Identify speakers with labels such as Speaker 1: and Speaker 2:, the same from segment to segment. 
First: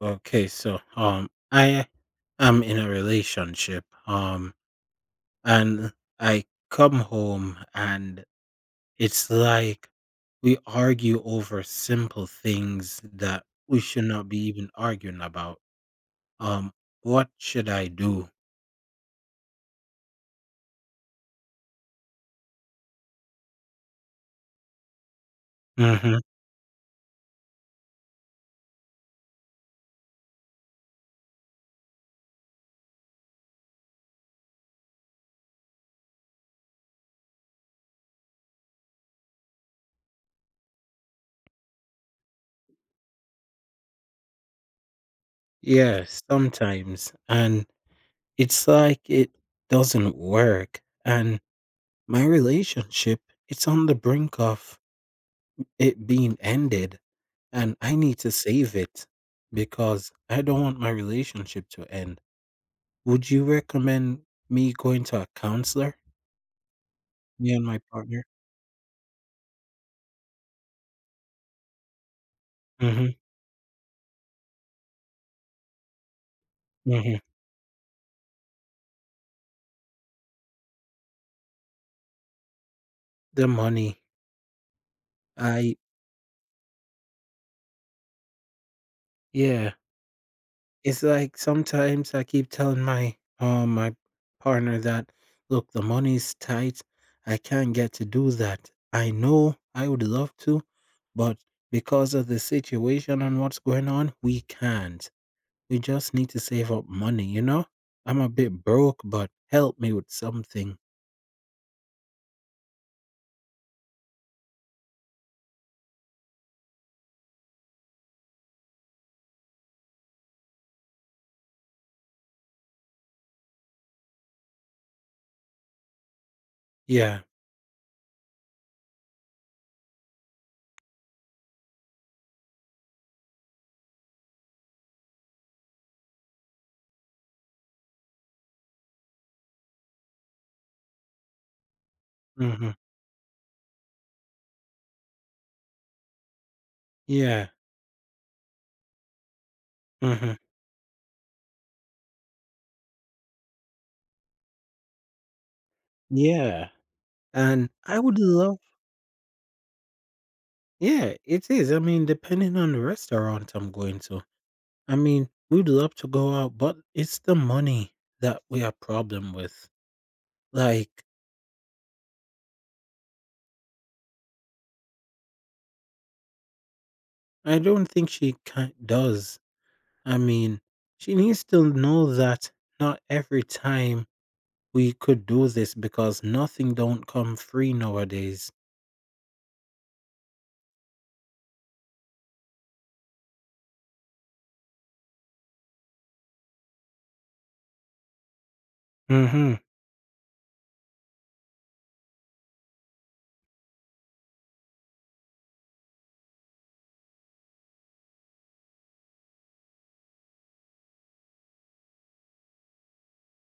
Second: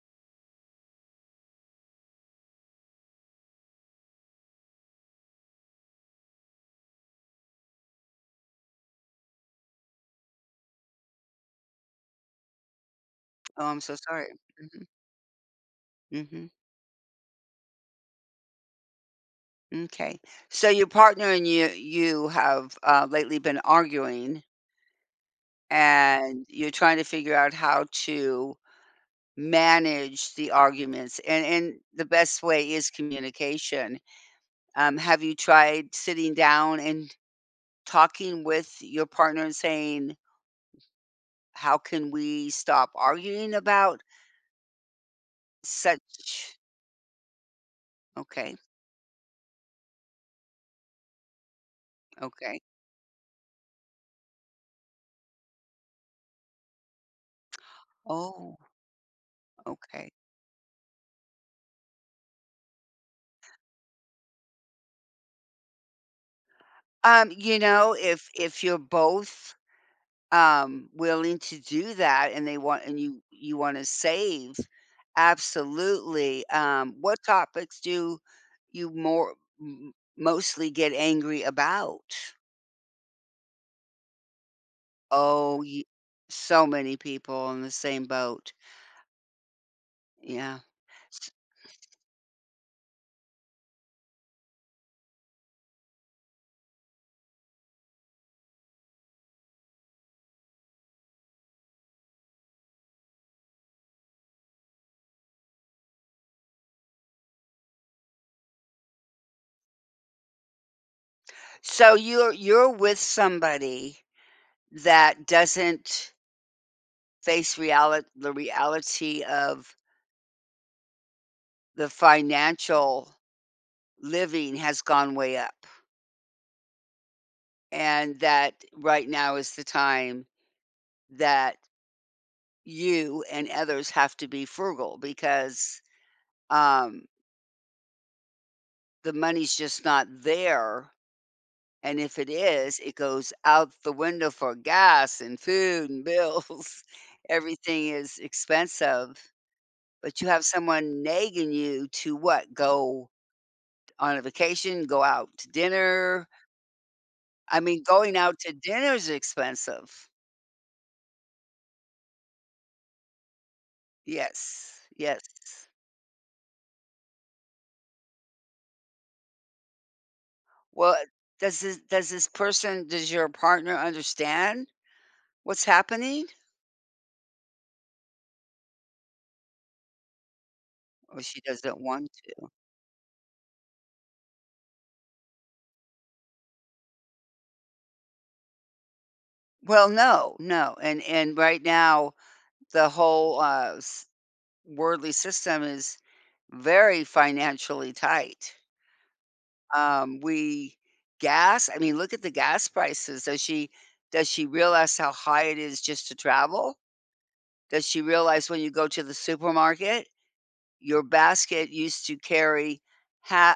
Speaker 1: Okay, so I am in a relationship and I come home and it's like we argue over simple things that
Speaker 2: Oh, I'm
Speaker 1: we
Speaker 2: so
Speaker 1: should
Speaker 2: sorry.
Speaker 1: not be even
Speaker 2: Mhm,
Speaker 1: arguing about.
Speaker 2: mhm,
Speaker 1: Um what should I do?
Speaker 2: m'kay. So your partner and you have, lately been arguing,
Speaker 1: Mm-hmm.
Speaker 2: and you're trying to figure out how to manage the arguments, and the best way is communication. Have you tried sitting down and talking with your partner and saying, "How can we stop arguing about
Speaker 1: Yeah,
Speaker 2: such?"
Speaker 1: sometimes and
Speaker 2: Okay,
Speaker 1: it's like it doesn't work and my
Speaker 2: okay.
Speaker 1: relationship it's on the brink of it being ended and I need to
Speaker 2: Oh,
Speaker 1: save it
Speaker 2: okay.
Speaker 1: because I don't want my relationship to end. Would you recommend me going to a counselor? Me and my partner?
Speaker 2: If you're both willing to do that and they want and
Speaker 1: Mhm,
Speaker 2: you want to save, absolutely.
Speaker 1: mhm.
Speaker 2: What topics do you more m- mostly get angry about?
Speaker 1: The money.
Speaker 2: Oh,
Speaker 1: I
Speaker 2: so many people in the same boat.
Speaker 1: yeah,
Speaker 2: Yeah.
Speaker 1: it's
Speaker 2: S-
Speaker 1: like sometimes I keep telling my my partner that, "Look, the money's tight. I can't get to do that. I know I would love to, but because of the situation and what's going on, we can't." You just need to save up money. I'm a bit broke, but help me with something.
Speaker 2: So you're with somebody that doesn't face reality the reality of the financial living has gone way up,
Speaker 1: Yeah.
Speaker 2: and that right now is the time that you and others have to be frugal because um, the money's just not there. And if it
Speaker 1: Mhm.
Speaker 2: is, it goes out the window for gas and food and bills.
Speaker 1: Yeah.
Speaker 2: Everything is expensive, but you
Speaker 1: Mhm.
Speaker 2: have someone nagging you to what? Go on a vacation, go out to dinner.
Speaker 1: Yeah.
Speaker 2: I
Speaker 1: And
Speaker 2: mean,
Speaker 1: I
Speaker 2: going
Speaker 1: would
Speaker 2: out to
Speaker 1: love.
Speaker 2: dinner is expensive.
Speaker 1: Yeah, it is. I mean, depending on the restaurant I'm going to.
Speaker 2: Yes,
Speaker 1: I
Speaker 2: yes.
Speaker 1: mean, we'd love to go out, but it's the money that we have problem with.
Speaker 2: Well,
Speaker 1: Like,
Speaker 2: does this person does your partner understand what's happening?
Speaker 1: I don't think she can does. I mean, she
Speaker 2: Or she
Speaker 1: needs to
Speaker 2: doesn't want
Speaker 1: know
Speaker 2: to?
Speaker 1: that not every time we could do this because nothing don't come free nowadays.
Speaker 2: Well, no, no, and right now, the whole, s worldly system is very financially tight.
Speaker 1: Mm-hmm.
Speaker 2: We gas I mean, look at the gas prices. Does she realize how high it is just to travel? Does she realize when you go to the supermarket, your basket used to carry ha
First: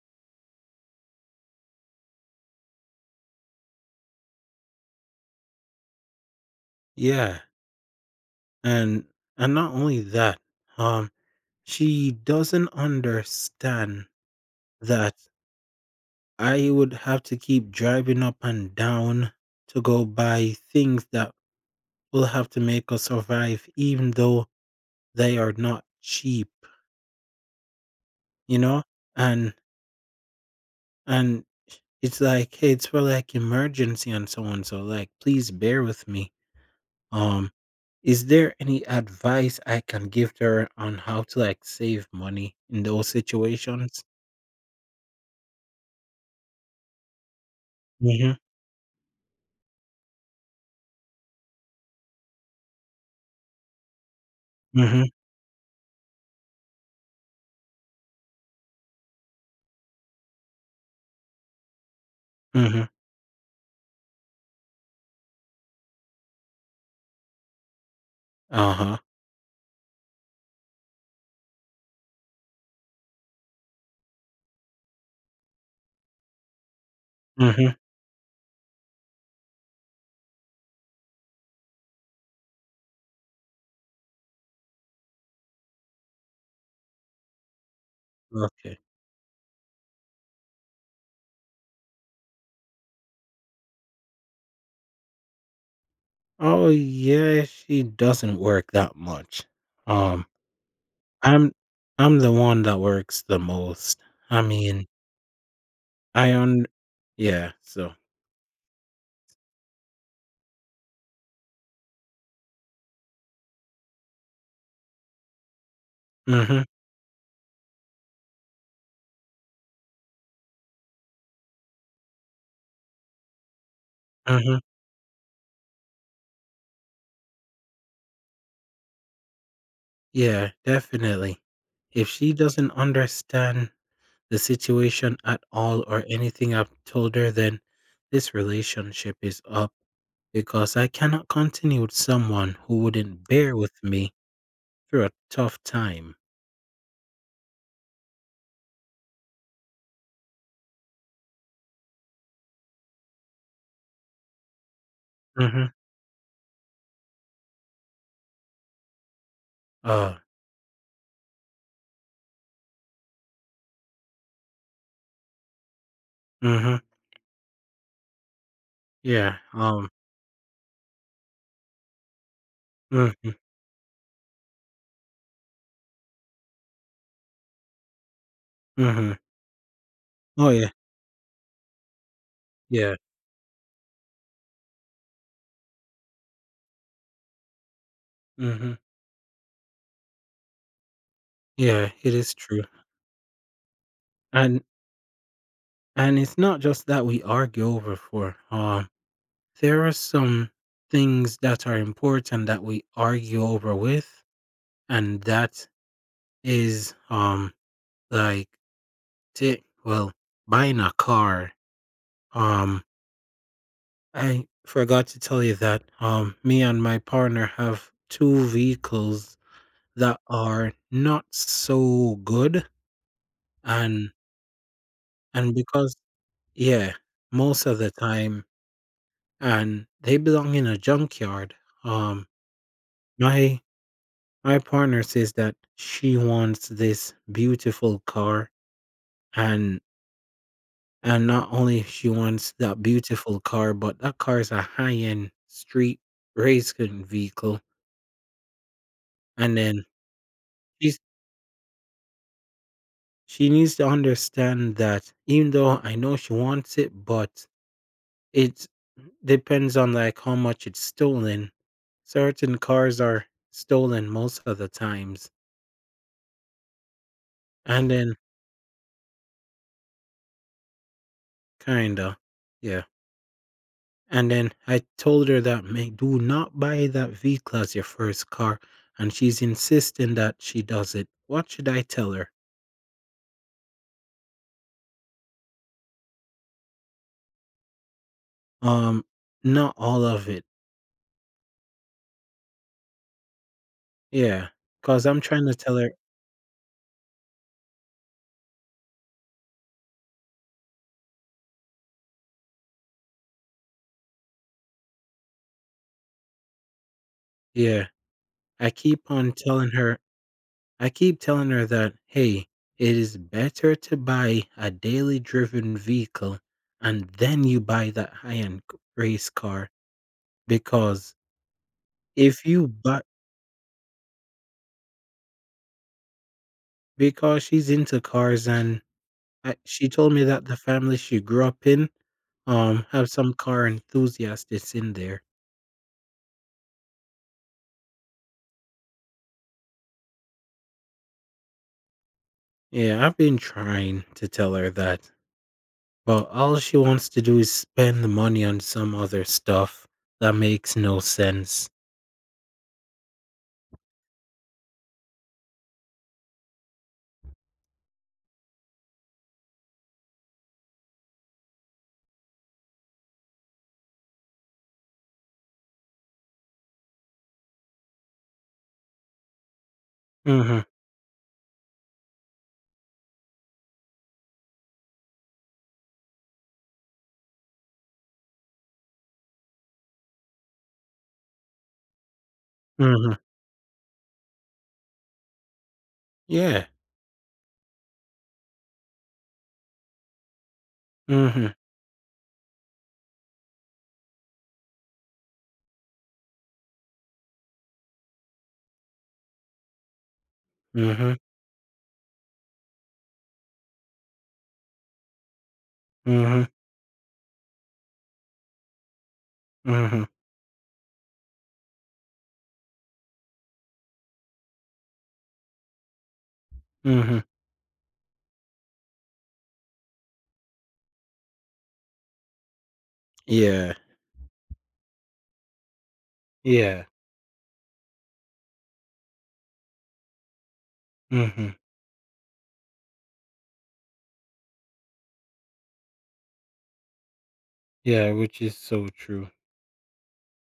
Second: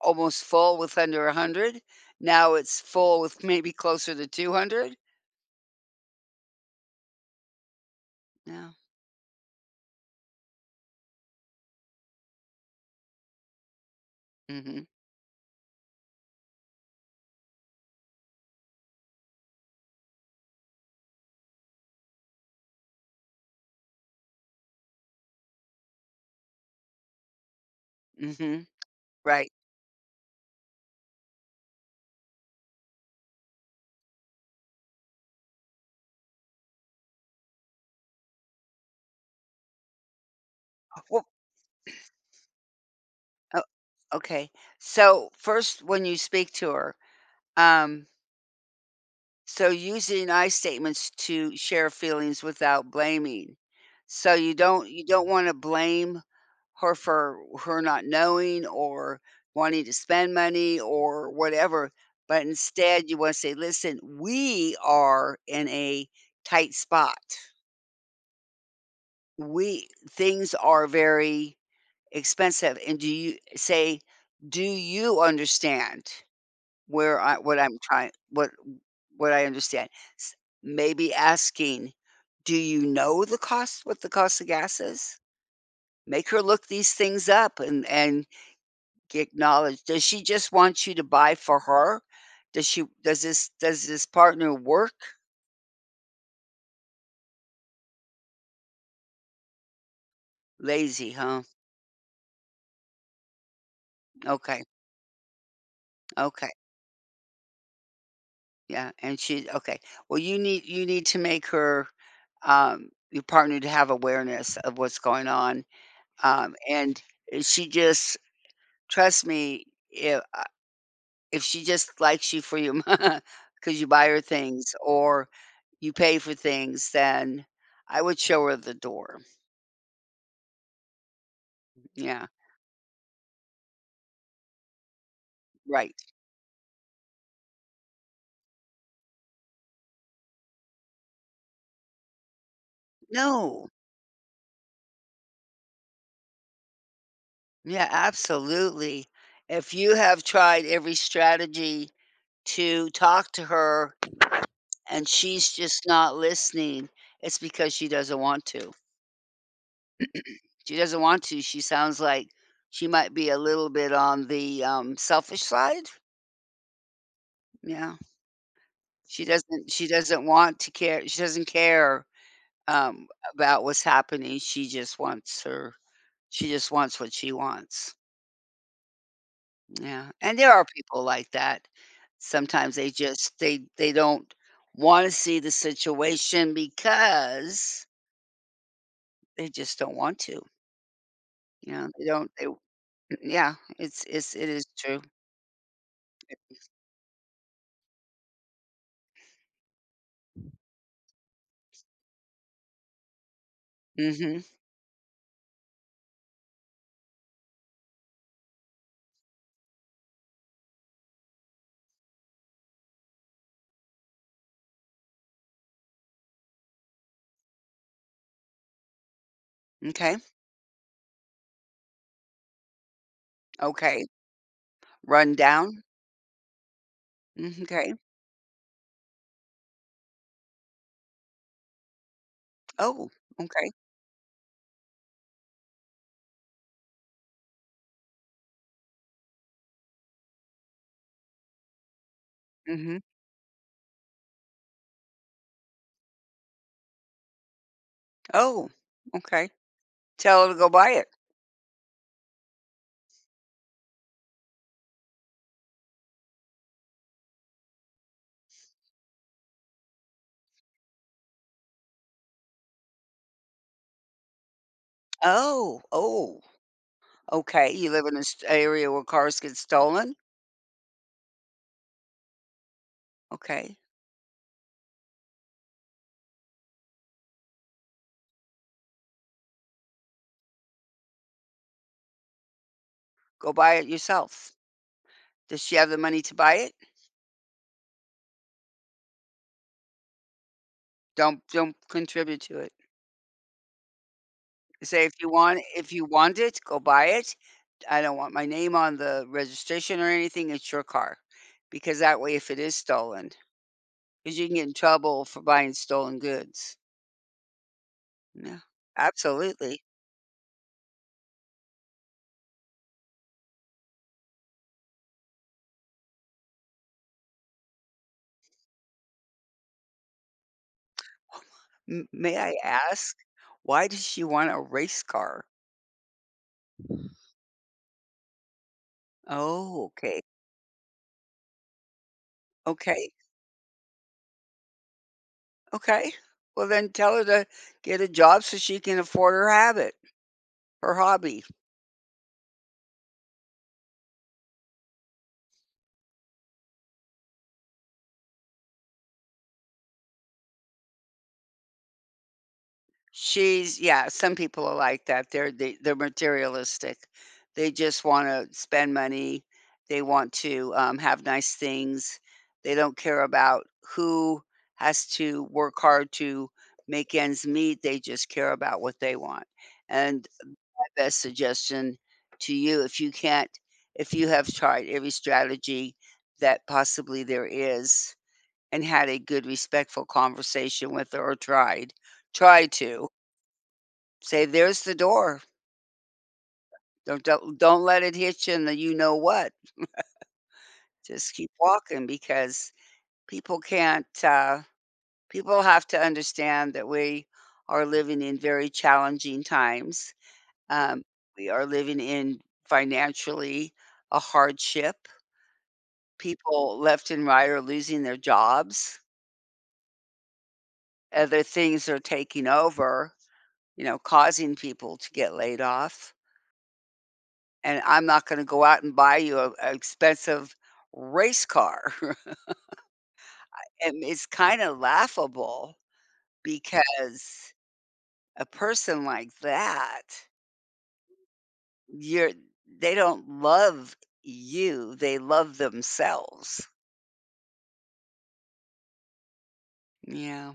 Speaker 2: Almost full with under 100? Now it's full with maybe closer to 200.
Speaker 1: Yeah.
Speaker 2: Yeah.
Speaker 1: And and not only that, um, she doesn't understand
Speaker 2: Mhm.
Speaker 1: that I would have to keep driving up and down to go buy things that will have to make us survive, even though they are not cheap, you
Speaker 2: Mhm.
Speaker 1: know?
Speaker 2: Right.
Speaker 1: And and it's like, hey, it's for like emergency and so on. So like please bear with me. Um, is there any advice I can give to her on how
Speaker 2: Well,
Speaker 1: to, like, save money in those
Speaker 2: oh,
Speaker 1: situations?
Speaker 2: okay. So, first when you speak to her, um
Speaker 1: Mhm,
Speaker 2: so using I statements to share feelings without blaming. So you don't
Speaker 1: mhm,
Speaker 2: you don't wanna blame her for her not knowing or wanting to spend money or whatever, but
Speaker 1: mhm.
Speaker 2: instead you wanna say, "Listen, we are in a tight spot.
Speaker 1: Uh-huh.
Speaker 2: We Things are very expensive, and do you," say, "Do you understand?" Where I, what
Speaker 1: Mhm.
Speaker 2: I'm trying, what I understand. S Maybe asking, "Do you know the cost of gas is?" Make her look these things up and
Speaker 1: Okay.
Speaker 2: get knowledge. Does she just want you to buy for her? Does this partner work?
Speaker 1: Oh, yeah, she doesn't work that much. Um,
Speaker 2: Lazy, huh?
Speaker 1: I'm I'm the one that works the most. I
Speaker 2: Okay,
Speaker 1: mean, I
Speaker 2: okay,
Speaker 1: un yeah, so
Speaker 2: yeah, and she okay. Well, you need to make her, your partner, to have awareness of what's going on,
Speaker 1: Mhm,
Speaker 2: and eh, she just trust me, if uh, if she just likes you for your because you buy her
Speaker 1: mhm.
Speaker 2: things or you pay for things, then I would show her the door.
Speaker 1: Yeah, definitely. If
Speaker 2: Yeah,
Speaker 1: she doesn't understand the situation at all
Speaker 2: right.
Speaker 1: or anything. I've told her then this relationship is up because I cannot continue with someone who wouldn't bear
Speaker 2: No.
Speaker 1: with me through a tough time.
Speaker 2: Yeah, absolutely. If you have tried every strategy to talk to her and she's
Speaker 1: Mm-hmm.
Speaker 2: just not listening, it's because she doesn't want to.
Speaker 1: Uh,
Speaker 2: She doesn't want to. She sounds like she might be a little bit on the, selfish side?
Speaker 1: mm-hmm.
Speaker 2: Yeah.
Speaker 1: Yeah.
Speaker 2: She doesn't want to care she doesn't care, um,
Speaker 1: Mm-hmm.
Speaker 2: about what's happening. She just wants what she wants.
Speaker 1: Mm-hmm.
Speaker 2: Yeah, and there
Speaker 1: Oh
Speaker 2: are
Speaker 1: yeah.
Speaker 2: people like that. Sometimes they
Speaker 1: Yeah.
Speaker 2: just they don't wanna see the situation because
Speaker 1: Mm-hmm.
Speaker 2: they just don't want to,
Speaker 1: Yeah,
Speaker 2: they
Speaker 1: it
Speaker 2: don't
Speaker 1: is
Speaker 2: they
Speaker 1: true.
Speaker 2: yeah, it
Speaker 1: And
Speaker 2: is true.
Speaker 1: and it's not just that we argue over for. There are some things that are important that we argue over with,
Speaker 2: Mhm.
Speaker 1: and that is like, ti well, buying a car, um, I forgot to tell you that, me and my partner have 2 vehicles
Speaker 2: Okay,
Speaker 1: that are not so good,
Speaker 2: okay.
Speaker 1: and and
Speaker 2: Rundown?
Speaker 1: because yeah, most of the
Speaker 2: Okay.
Speaker 1: time, and they belong in a junkyard. Um,
Speaker 2: Oh,
Speaker 1: my
Speaker 2: okay.
Speaker 1: my partner says that she wants this beautiful car, and And not only she wants that
Speaker 2: Mhm.
Speaker 1: beautiful car, but that car is a high-end street racing vehicle,
Speaker 2: Oh, okay.
Speaker 1: and then
Speaker 2: Tell her to go buy
Speaker 1: she's
Speaker 2: it.
Speaker 1: she needs to understand that even though I know she wants it, but it depends on, like, how much it's stolen. Certain cars are stolen most of the times,
Speaker 2: Oh, oh, okay. You
Speaker 1: and
Speaker 2: live
Speaker 1: then
Speaker 2: in an area where cars get stolen?
Speaker 1: kinda. Yeah.
Speaker 2: Okay.
Speaker 1: And then I told her that, "May do not buy that V-Class your first car," and she's insisting that she does it. What should I tell her?
Speaker 2: Go buy it yourself. Does she have the money to buy it?
Speaker 1: Um, not all of it.
Speaker 2: Don't contribute to it.
Speaker 1: Yeah, because
Speaker 2: Say
Speaker 1: 'cause
Speaker 2: if
Speaker 1: I'm
Speaker 2: you
Speaker 1: trying to
Speaker 2: want,
Speaker 1: tell her
Speaker 2: if you want it, go buy it. I don't want my name on the registration or anything. It's your car. Because that way if it is stolen, because you can get in trouble for buying stolen goods.
Speaker 1: yeah,
Speaker 2: Yeah,
Speaker 1: I keep on telling
Speaker 2: absolutely.
Speaker 1: her I keep telling her that, "Hey, it is better to buy a daily driven vehicle, and then you buy that high-end race car." Because
Speaker 2: May
Speaker 1: if
Speaker 2: I
Speaker 1: you buy
Speaker 2: ask, why does she want a race car?
Speaker 1: because she's into cars and uh,
Speaker 2: Oh,
Speaker 1: she told
Speaker 2: okay.
Speaker 1: me that the family she grew up in, have
Speaker 2: Okay.
Speaker 1: some car enthusiasts in there.
Speaker 2: Okay. Well, then tell her to get a job so she can afford her habit, her hobby.
Speaker 1: Yeah, I've been trying to tell her that, but all she wants to do is spend the money on some other stuff that makes no sense.
Speaker 2: She's Yeah, some people are like that. They're materialistic. They just want to spend money. They want to, have nice things. They don't care about who has to work hard to make ends meet. They just care about what they want. And
Speaker 1: Mhm.
Speaker 2: my best suggestion to you, if you can't, if you have tried every strategy that possibly there is and had a good, respectful conversation with her or tried, try to
Speaker 1: Mhm.
Speaker 2: say, "There's the door.
Speaker 1: Yeah.
Speaker 2: Don't let it hit you in the you know what. Just keep
Speaker 1: Mhm.
Speaker 2: walking," because people can't, people have to understand that we are living in very challenging times. Um,
Speaker 1: Mhm.
Speaker 2: we are living in financially a hardship.
Speaker 1: Mhm.
Speaker 2: People left and right are losing their jobs.
Speaker 1: Mhm.
Speaker 2: Other things are taking over, causing people to get laid off.
Speaker 1: Mhm.
Speaker 2: And I'm not gonna go out and buy you a expensive race car.
Speaker 1: Yeah.
Speaker 2: And it's kinda laughable
Speaker 1: Yeah.
Speaker 2: because a person like that,
Speaker 1: Mhm.
Speaker 2: you're they don't love you, they love themselves.
Speaker 1: Yeah, which is so true.
Speaker 2: Yeah.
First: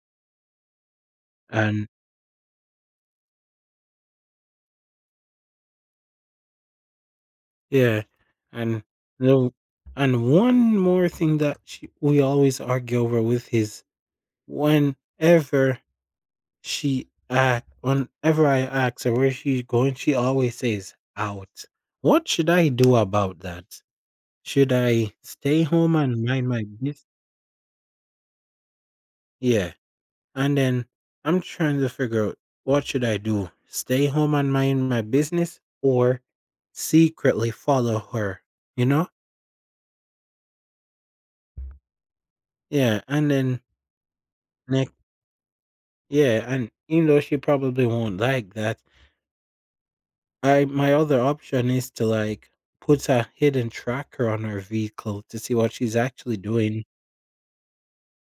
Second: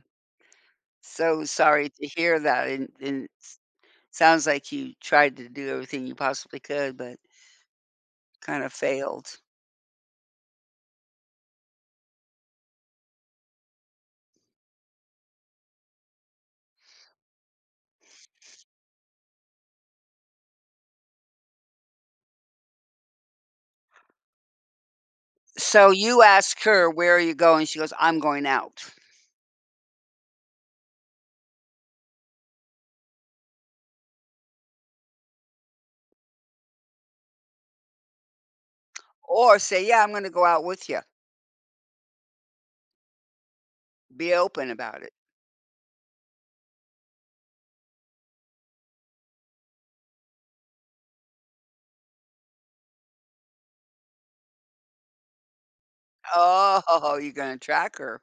Speaker 2: So
Speaker 1: And
Speaker 2: sorry to hear that, and s sounds like you tried to do everything you possibly could, but
Speaker 1: yeah,
Speaker 2: kinda
Speaker 1: and
Speaker 2: failed.
Speaker 1: no and one more thing that she we always argue over with is whenever she act whenever I ask her where she's going, she always says, "Out." What should I do about that? Should I stay
Speaker 2: So
Speaker 1: home
Speaker 2: you
Speaker 1: and mind
Speaker 2: ask
Speaker 1: my
Speaker 2: her,
Speaker 1: business?
Speaker 2: "Where are you going?" She goes, "I'm going out."
Speaker 1: Yeah, and then I'm trying to figure out what should I do? Stay home and mind my business or Secretly follow her, you know?
Speaker 2: Or say, "Yeah, I'm gonna go out with you."
Speaker 1: Yeah, and then
Speaker 2: Be open
Speaker 1: next
Speaker 2: about it.
Speaker 1: yeah, and even though she probably won't like that, I my other option is to like put a hidden tracker on her vehicle to see what she's actually doing.
Speaker 2: Oh, you're gonna track her.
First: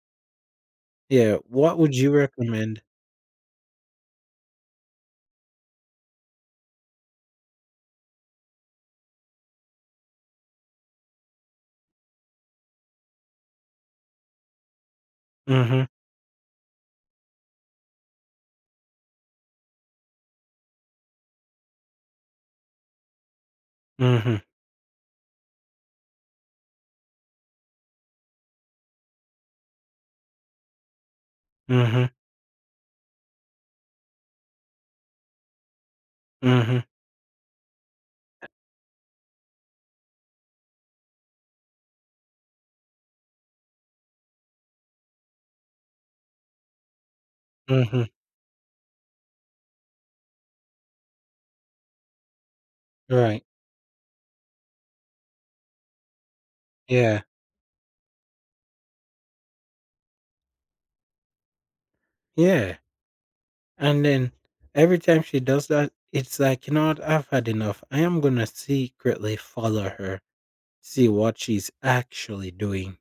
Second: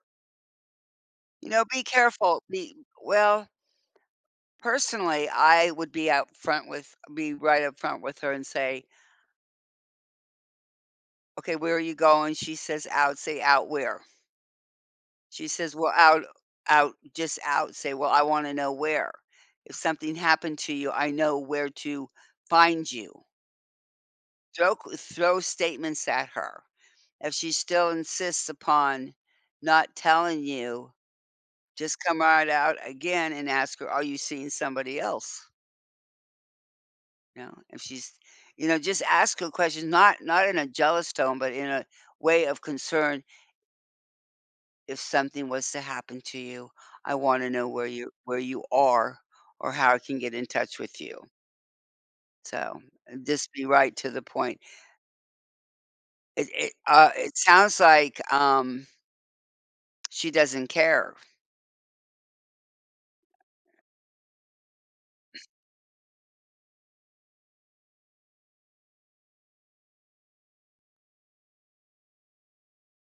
Speaker 1: Yeah,
Speaker 2: You know,
Speaker 1: what
Speaker 2: be
Speaker 1: would you
Speaker 2: careful. Be
Speaker 1: recommend?
Speaker 2: Well, personally, I would be out front with be right up front with her and say, "Okay, where are you going?" She says, "Out." Say, "Out where?" She says,
Speaker 1: Mhm.
Speaker 2: "Well, out out just out." Say, "Well, I wanna know where. If something happened to you, I know where to find you."
Speaker 1: Mhm.
Speaker 2: Throw statements at her. If she still insists upon not telling you, just
Speaker 1: Mhm.
Speaker 2: come right out again and ask her, "Are you seeing somebody else?"
Speaker 1: Mhm.
Speaker 2: You know, if just ask her questions, not in a jealous tone, but in a way of concern, "If something was to happen to you, I wanna know where
Speaker 1: Mhm.
Speaker 2: you where you are or how I can get in touch with you." So,
Speaker 1: Right.
Speaker 2: just be right to the point. It it, uh,
Speaker 1: Yeah.
Speaker 2: it sounds like she doesn't care.
Speaker 1: Yeah. And then every time she does that, it's like, you know what, I've had enough. I am gonna secretly follow her, see what she's actually doing.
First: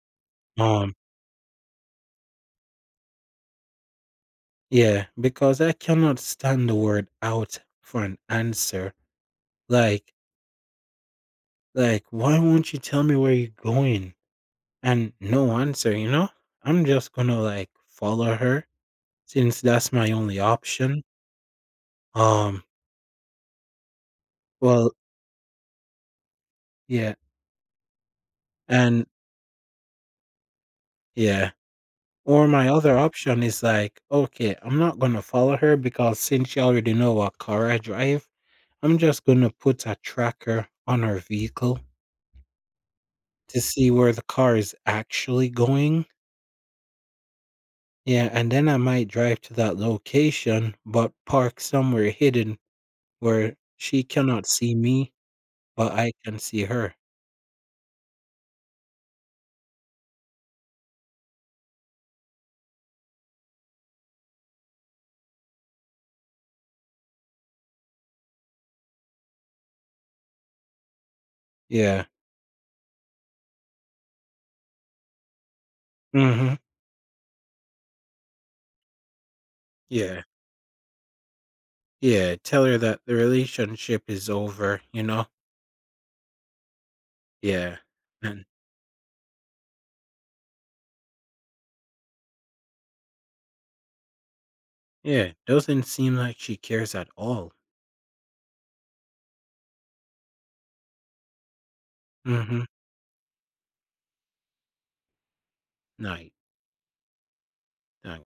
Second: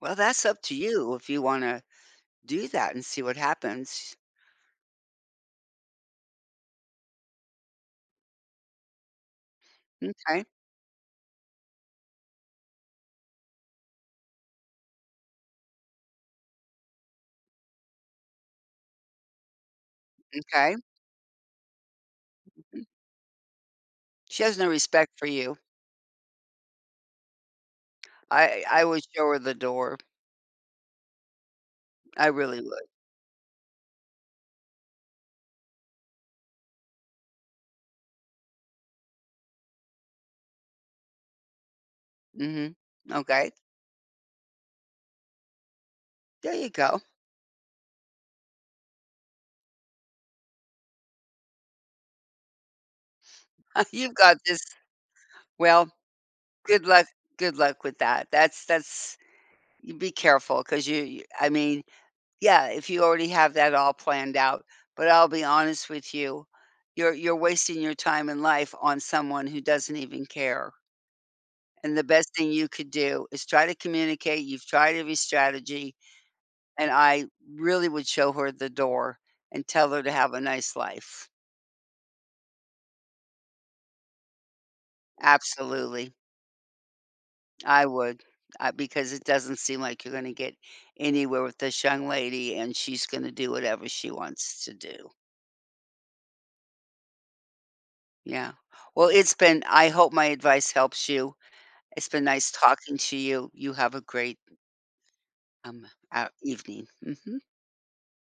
Speaker 2: Well, that's up to
Speaker 1: Um,
Speaker 2: you if you wanna do that and see what happens.
Speaker 1: yeah, because I cannot stand the word out for an answer. Like,
Speaker 2: Okay.
Speaker 1: like, why won't you tell me where you're going? And no answer. I'm just gonna like follow her since that's my only
Speaker 2: Okay.
Speaker 1: option. Um,
Speaker 2: She has no
Speaker 1: well,
Speaker 2: respect for you.
Speaker 1: yeah,
Speaker 2: I would
Speaker 1: and
Speaker 2: show her the door.
Speaker 1: yeah.
Speaker 2: I
Speaker 1: Or
Speaker 2: really
Speaker 1: my
Speaker 2: would.
Speaker 1: other option is like, okay, I'm not gonna follow her because since she already know what car I drive, I'm just gonna put a tracker on her vehicle
Speaker 2: Mhm. Okay.
Speaker 1: to see where the car is actually going.
Speaker 2: There you go.
Speaker 1: Yeah, and then I might drive to that location, but park somewhere hidden where she
Speaker 2: You've got
Speaker 1: cannot
Speaker 2: this.
Speaker 1: see me,
Speaker 2: Well,
Speaker 1: but I can see
Speaker 2: good
Speaker 1: her.
Speaker 2: luck good luck with that. That's You be careful 'cause you I mean, yeah, if you already have that all planned out, but I'll be honest with you, you're wasting your time and life on someone who doesn't even care. And the
Speaker 1: Yeah.
Speaker 2: best thing you could do is try to communicate. You've tried every strategy.
Speaker 1: Hmm.
Speaker 2: And I really would show her the door and tell her to
Speaker 1: Yeah.
Speaker 2: have a nice life.
Speaker 1: Yeah. Tell her that the relationship is over, you know?
Speaker 2: Absolutely,
Speaker 1: Yeah.
Speaker 2: I would,
Speaker 1: And
Speaker 2: because it doesn't seem like you're gonna get anywhere with this young lady, and she's gonna do whatever she wants to do.
Speaker 1: yeah, doesn't seem like she cares at all.
Speaker 2: Yeah. Well, it's been I hope my advice helps you. It's been nice
Speaker 1: Mm-hmm.
Speaker 2: talking to you. You have a great,
Speaker 1: Night.
Speaker 2: evening. Mhm.